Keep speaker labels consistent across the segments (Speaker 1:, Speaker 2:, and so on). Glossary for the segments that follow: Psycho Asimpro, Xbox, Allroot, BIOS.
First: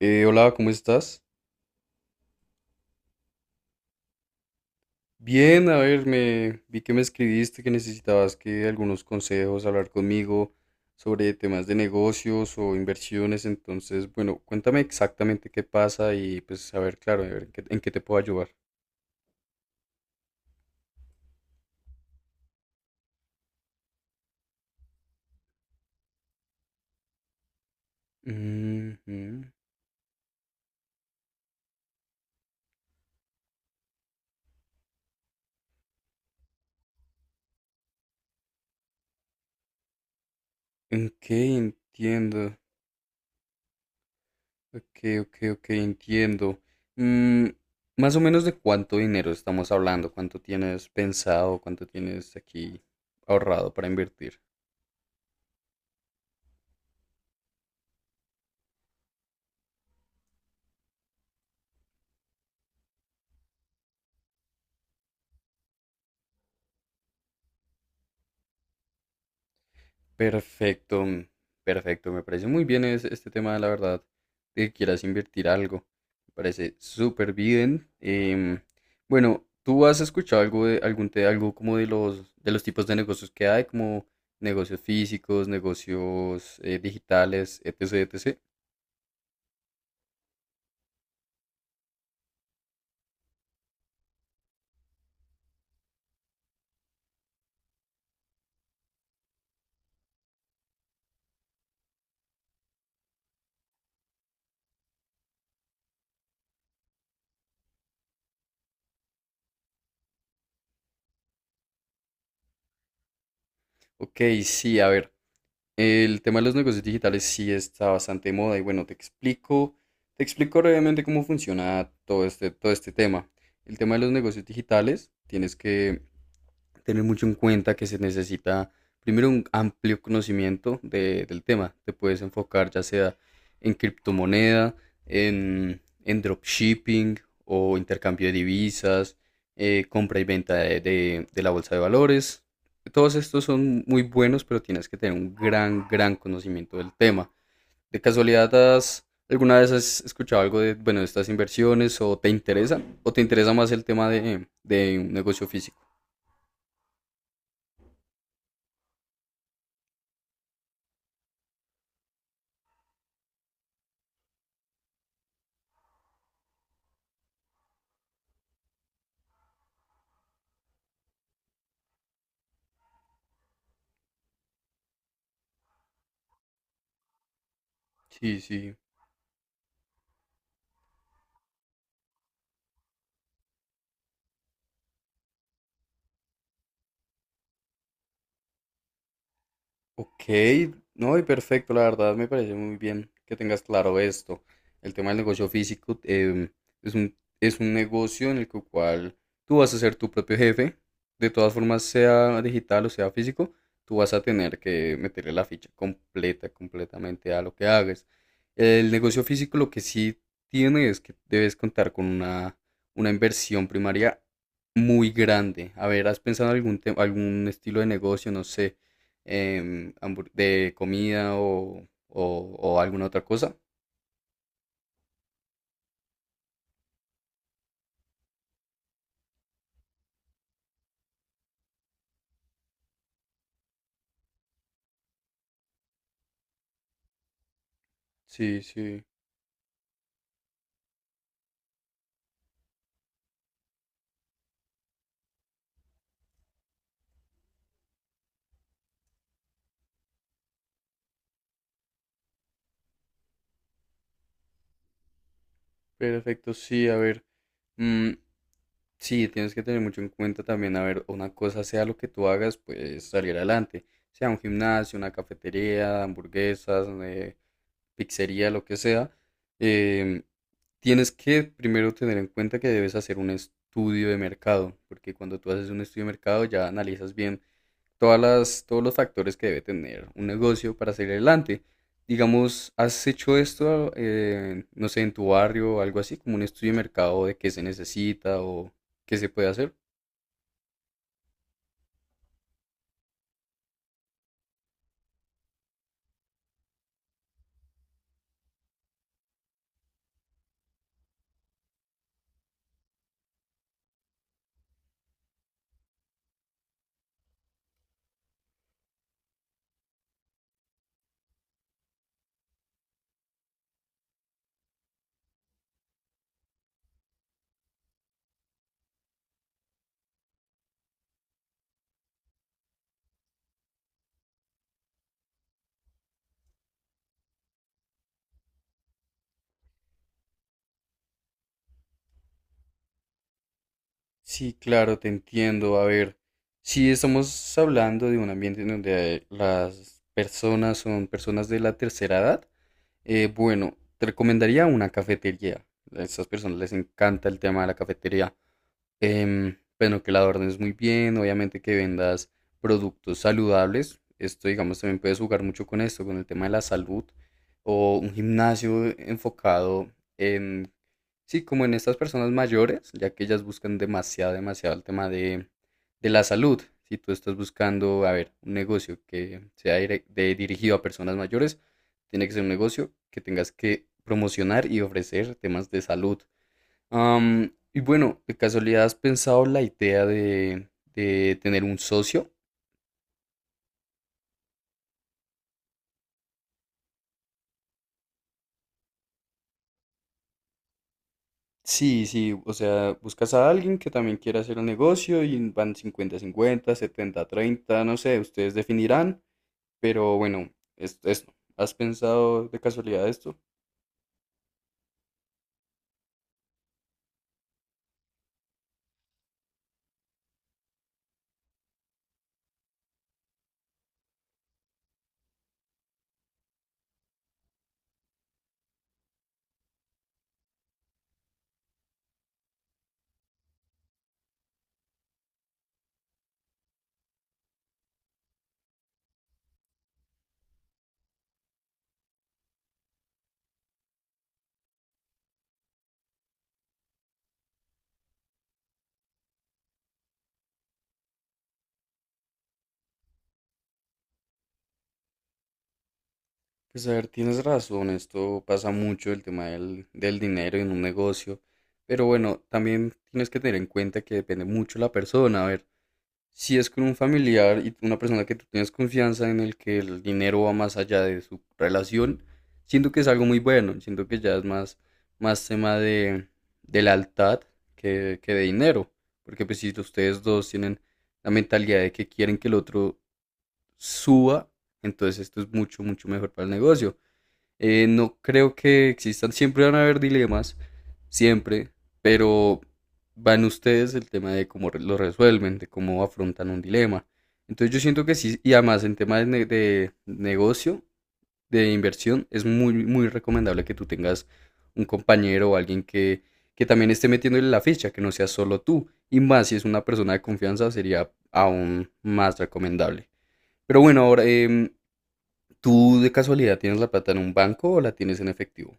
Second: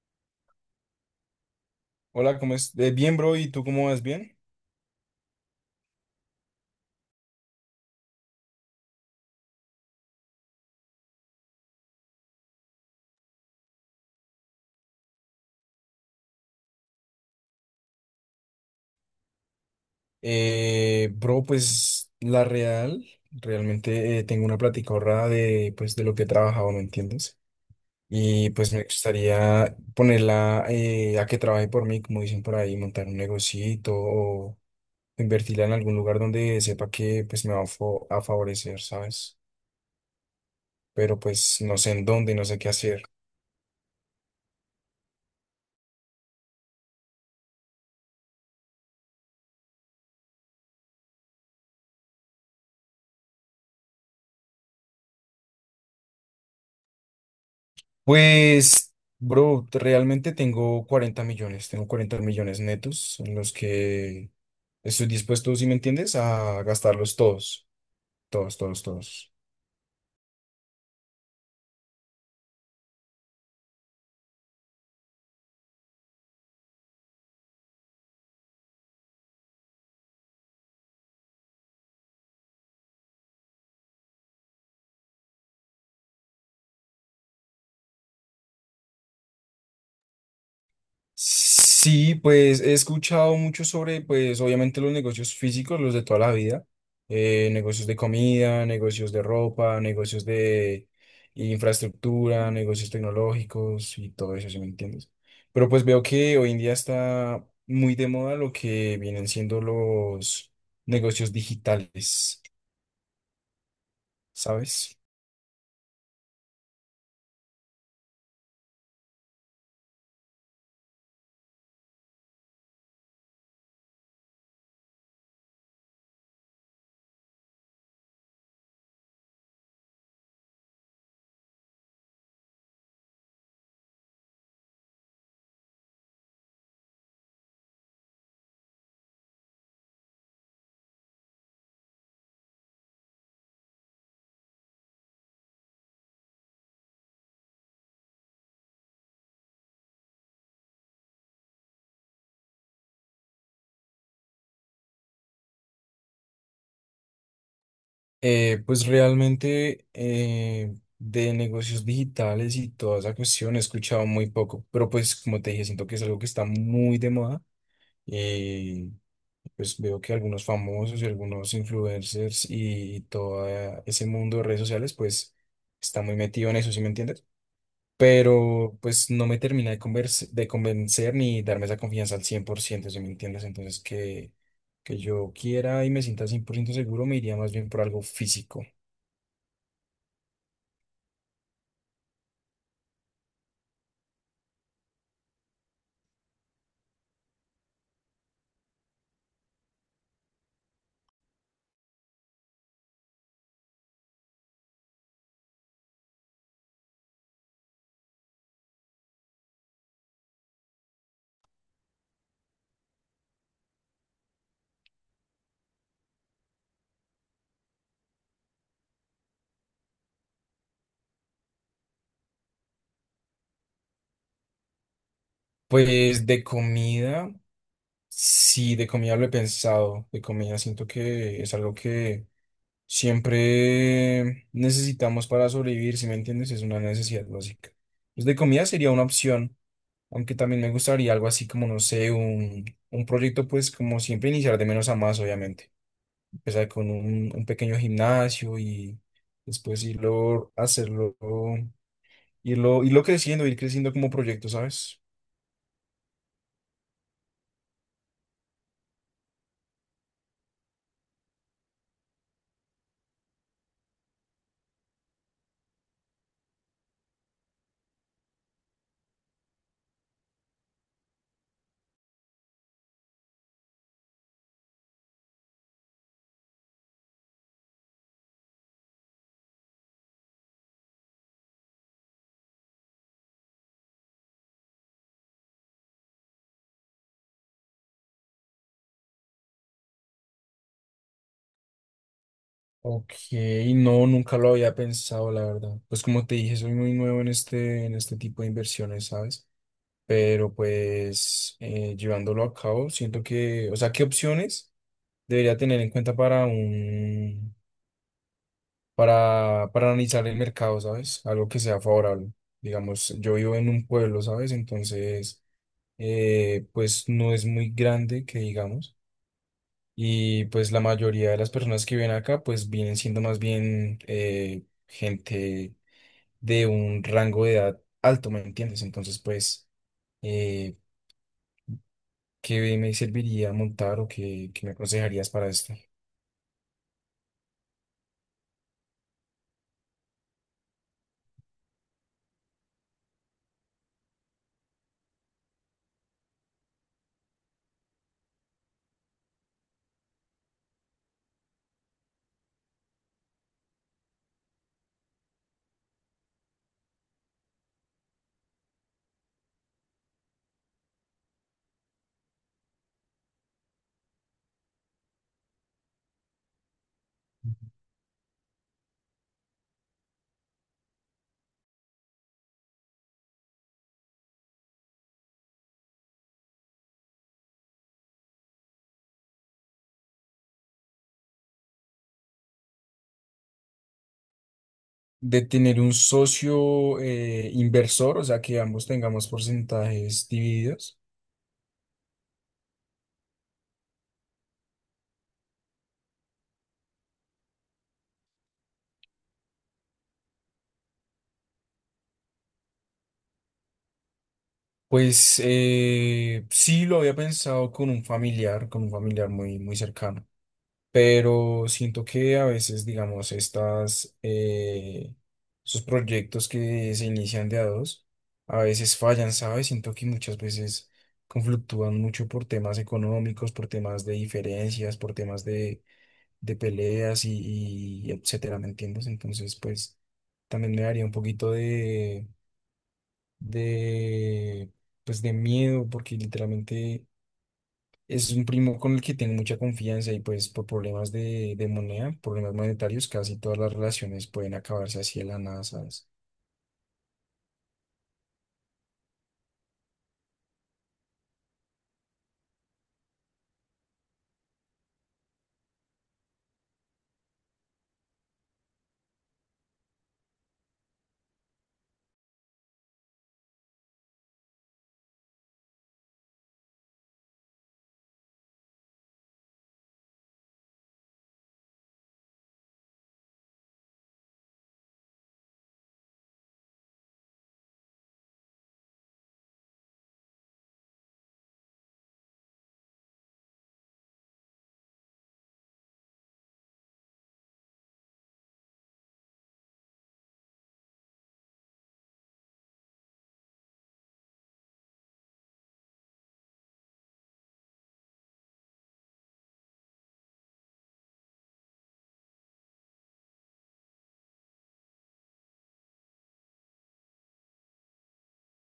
Speaker 1: Hola, ¿cómo estás?
Speaker 2: Hola, ¿cómo es? Bien, bro, ¿y tú cómo vas? ¿Bien?
Speaker 1: Bien, a ver, me vi que me escribiste que necesitabas que algunos consejos, hablar conmigo sobre temas de negocios o inversiones. Entonces, bueno, cuéntame exactamente qué pasa y pues a ver, claro, a ver, ¿en qué te puedo ayudar?
Speaker 2: Bro, realmente tengo una plática ahorrada de lo que he trabajado, ¿me entiendes? Y pues me
Speaker 1: Ujú.
Speaker 2: gustaría ponerla a que trabaje por mí, como dicen por ahí, montar un negocito o invertirla en algún lugar donde sepa que pues me va a a favorecer, ¿sabes? Pero
Speaker 1: Ok,
Speaker 2: pues no sé en dónde, no
Speaker 1: entiendo.
Speaker 2: sé qué hacer.
Speaker 1: Ok, ok, ok, entiendo. Mm, más o menos de cuánto dinero estamos hablando, cuánto tienes pensado, cuánto tienes aquí ahorrado para invertir.
Speaker 2: Pues, bro, realmente tengo 40 millones, tengo 40 millones netos en los que estoy dispuesto, si me entiendes, a gastarlos todos, todos, todos, todos.
Speaker 1: Perfecto, perfecto. Me parece muy bien este tema, la verdad, de que quieras invertir algo. Me parece súper bien. Bueno, ¿tú has escuchado algo de algo como de los tipos de negocios que hay, como negocios físicos, negocios digitales, etc, etc?
Speaker 2: Sí, pues he escuchado mucho sobre, pues obviamente los negocios físicos, los de toda la vida, negocios de comida, negocios de ropa, negocios de infraestructura, negocios tecnológicos y todo eso, si me entiendes. Pero pues veo que hoy en día está muy de moda lo que vienen siendo los negocios digitales,
Speaker 1: Ok, sí, a
Speaker 2: ¿sabes?
Speaker 1: ver. El tema de los negocios digitales sí está bastante de moda y bueno, te explico brevemente cómo funciona todo este tema. El tema de los negocios digitales, tienes que tener mucho en cuenta que se necesita primero un amplio conocimiento del tema. Te puedes enfocar ya sea en criptomoneda, en dropshipping o intercambio de divisas, compra y venta de la bolsa de valores. Todos estos son muy buenos, pero tienes que tener un gran conocimiento del tema. ¿De casualidad alguna vez has escuchado algo de, bueno, de estas inversiones o te interesan? ¿O te interesa más el tema de un negocio físico?
Speaker 2: Pues realmente de negocios digitales y toda esa cuestión he escuchado muy poco, pero pues como te dije, siento que es algo que está muy de moda. eh, pues veo que algunos famosos y algunos influencers y todo ese mundo de redes sociales, pues está muy metido en eso, ¿sí me entiendes?
Speaker 1: Sí, sí.
Speaker 2: Pero pues no me termina de convencer ni darme esa confianza al 100%, ¿sí me entiendes? Que yo quiera y me sienta 100% seguro, me iría más bien por algo físico.
Speaker 1: Ok, no, y perfecto, la verdad me parece muy bien que tengas claro esto. El tema del negocio físico, es un negocio en el cual tú vas a ser tu propio jefe. De todas formas, sea digital o sea físico, tú vas a tener que meterle la ficha completa, completamente a lo que hagas. El negocio físico lo que sí tiene es que debes contar una inversión primaria muy grande. A ver, ¿has pensado en algún estilo de negocio, no sé, de comida o, o alguna otra cosa?
Speaker 2: Pues de comida, sí, de comida lo he pensado. De comida siento que es algo que siempre necesitamos para sobrevivir, si me entiendes, es una necesidad básica. Pues de
Speaker 1: Sí,
Speaker 2: comida sería una
Speaker 1: sí,
Speaker 2: opción, aunque también me gustaría algo así como, no sé, un proyecto, pues como siempre iniciar de menos a más, obviamente. Empezar con un pequeño gimnasio y después hacerlo, irlo creciendo, ir creciendo como proyecto, ¿sabes?
Speaker 1: perfecto, sí, a ver. mm, sí, tienes que tener mucho en cuenta también, a ver, una cosa sea lo que tú hagas, pues salir adelante, sea un gimnasio, una cafetería, hamburguesas, pizzería, lo que sea. em, Tienes que primero tener en cuenta que debes hacer un estudio de mercado, porque cuando tú haces un estudio de mercado ya analizas bien todos los factores que debe tener un negocio para salir adelante. Digamos, ¿has hecho esto, no sé, en tu barrio o algo así, como un estudio de mercado de qué se necesita o qué se puede hacer?
Speaker 2: Ok, no, nunca lo había pensado, la verdad. Pues como te dije, soy muy nuevo en en este tipo de inversiones, ¿sabes? Pero pues llevándolo a cabo, siento que, o sea, ¿qué opciones debería tener en cuenta para analizar el mercado, ¿sabes? Algo que sea favorable. Digamos, yo vivo en un pueblo, ¿sabes? Entonces, pues no es muy grande, que digamos. Y pues la mayoría de las personas que viven acá, pues vienen siendo más bien gente de un rango de edad alto, ¿me entiendes? Entonces, pues, eh, ¿qué me serviría montar o qué,
Speaker 1: Sí,
Speaker 2: qué me
Speaker 1: claro, te
Speaker 2: aconsejarías para esto?
Speaker 1: entiendo. A ver, si estamos hablando de un ambiente en donde las personas son personas de la tercera edad, bueno, te recomendaría una cafetería. A estas personas les encanta el tema de la cafetería. Bueno, que la adornes muy bien, obviamente que vendas productos saludables. Esto, digamos, también puedes jugar mucho con esto, con el tema de la salud. O un gimnasio enfocado en, sí, como en estas personas mayores, ya que ellas buscan demasiado, demasiado el tema de la salud. Si tú estás buscando, a ver, un negocio que sea dirigido a personas mayores, tiene que ser un negocio que tengas que promocionar y ofrecer temas de salud. Y bueno, ¿de casualidad has pensado la idea de tener un socio?
Speaker 2: De tener un socio inversor, o sea, que ambos tengamos porcentajes divididos.
Speaker 1: Sí, sí, o sea, buscas a alguien que también quiera hacer un negocio y van cincuenta-cincuenta, setenta-treinta, no sé, ustedes definirán. Pero bueno, esto. ¿Has pensado de casualidad esto?
Speaker 2: Pues sí lo había pensado con un familiar muy, muy cercano. Pero siento que a veces, digamos, esos proyectos que se inician de a dos, a veces fallan, ¿sabes? Siento que muchas veces conflictúan mucho por temas económicos, por temas de diferencias, de peleas y etcétera, ¿me entiendes? Entonces, pues, también me daría un poquito de, pues, de miedo, porque literalmente es un primo con el que tengo mucha confianza y pues por problemas de moneda, problemas monetarios, casi todas las relaciones pueden acabarse así de la nada, ¿sabes?
Speaker 1: Pues a ver, tienes razón, esto pasa mucho, el tema del dinero en un negocio. Pero bueno, también tienes que tener en cuenta que depende mucho la persona. A ver, si es con un familiar y una persona que tú tienes confianza en el que el dinero va más allá de su relación, siento que es algo muy bueno. Siento que ya es más tema de lealtad que de dinero. Porque pues si ustedes dos tienen la mentalidad de que quieren que el otro suba, entonces esto es mucho, mucho mejor para el negocio. No creo que existan, siempre van a haber dilemas, siempre, pero van ustedes el tema de cómo lo resuelven, de cómo afrontan un dilema. Entonces yo siento que sí, y además en tema de, de negocio, de inversión, es muy, muy recomendable que tú tengas un compañero o alguien que también esté metiéndole la ficha, que no sea solo tú. Y más si es una persona de confianza, sería aún más recomendable. Pero bueno, ahora, ¿tú de casualidad tienes la plata en un banco o la tienes en efectivo?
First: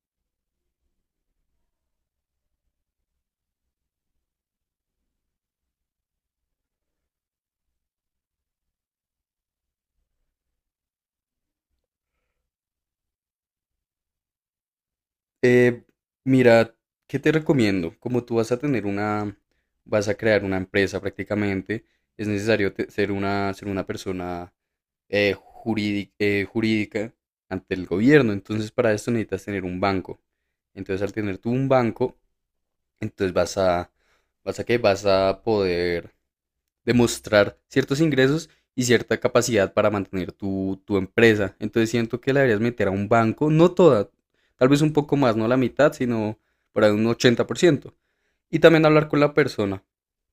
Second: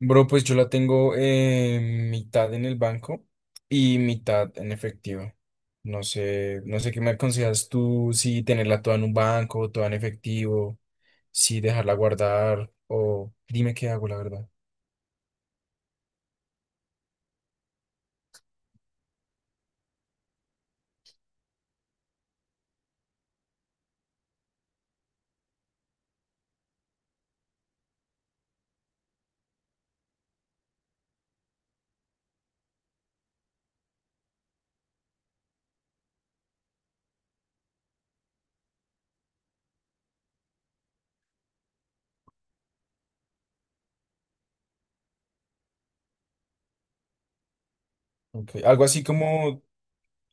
Speaker 2: Bro, pues yo la tengo mitad en el banco y mitad en efectivo. No sé, no sé qué me aconsejas tú, si tenerla toda en un banco, toda en efectivo, si dejarla guardar o dime qué hago, la verdad.
Speaker 1: Eh, mira, ¿qué te recomiendo? Como tú vas a crear una empresa prácticamente, es necesario ser ser una persona jurídica ante el gobierno. Entonces, para esto necesitas tener un banco. Entonces, al tener tú un banco, entonces vas a qué? Vas a poder demostrar ciertos ingresos y cierta capacidad para mantener tu empresa. Entonces siento que la deberías meter a un banco, no toda, tal vez un poco más, no la mitad, sino por ahí un 80%.
Speaker 2: Ok,
Speaker 1: Y
Speaker 2: algo
Speaker 1: también
Speaker 2: así
Speaker 1: hablar con la
Speaker 2: como,
Speaker 1: persona,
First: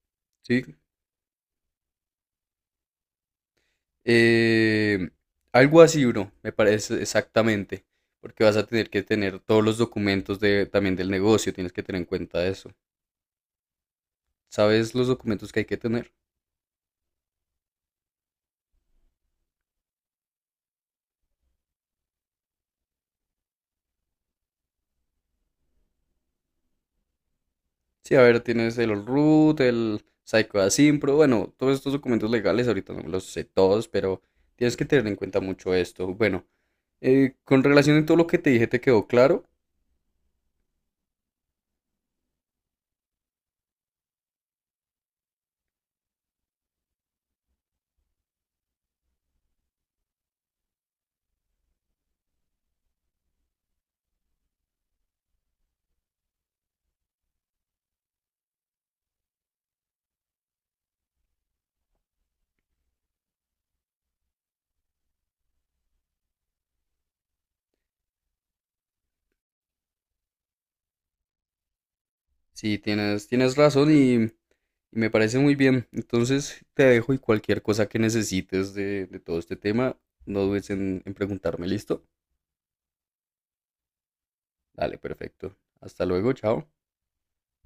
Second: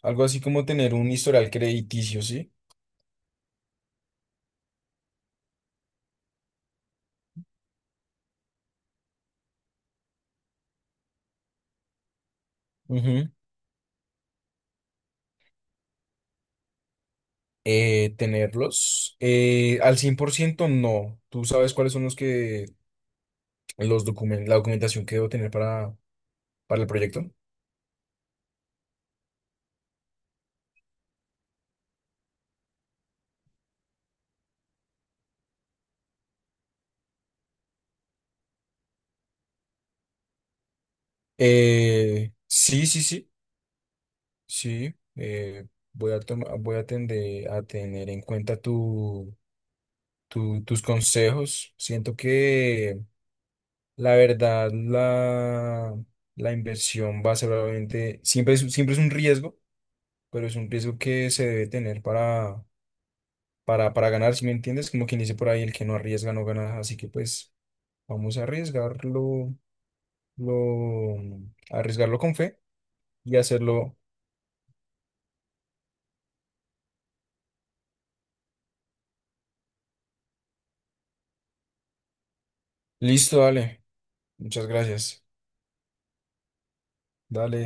Speaker 2: algo así
Speaker 1: ¿sí?
Speaker 2: como tener un historial crediticio, ¿sí?
Speaker 1: Eh, algo así, bro, me parece exactamente, porque vas a tener que tener todos los documentos de, también del negocio, tienes que tener en cuenta eso. ¿Sabes los documentos que hay que tener?
Speaker 2: Eh, tenerlos. Al 100% no. ¿Tú sabes cuáles son los que la documentación que debo tener para el proyecto?
Speaker 1: Sí, a ver, tienes el Allroot, el Psycho Asimpro, bueno, todos estos documentos legales, ahorita no me los sé todos, pero tienes que tener en cuenta mucho esto. Bueno, con relación a todo lo que te dije, ¿te quedó claro?
Speaker 2: Sí, sí, sí, sí. Voy a tender a tener en cuenta tus consejos. Siento que la verdad, la inversión va a ser obviamente, siempre es un riesgo, pero es un riesgo que se debe tener para ganar, si me entiendes, como quien dice por ahí, el que no arriesga no gana, así que pues vamos a arriesgarlo, lo, a arriesgarlo con fe
Speaker 1: Sí,
Speaker 2: y
Speaker 1: tienes razón
Speaker 2: hacerlo.
Speaker 1: y me parece muy bien. Entonces te dejo y cualquier cosa que necesites de todo este tema, no dudes en preguntarme, ¿listo?
Speaker 2: Listo, dale, muchas
Speaker 1: Dale,
Speaker 2: gracias,
Speaker 1: perfecto. Hasta luego, chao.
Speaker 2: dale.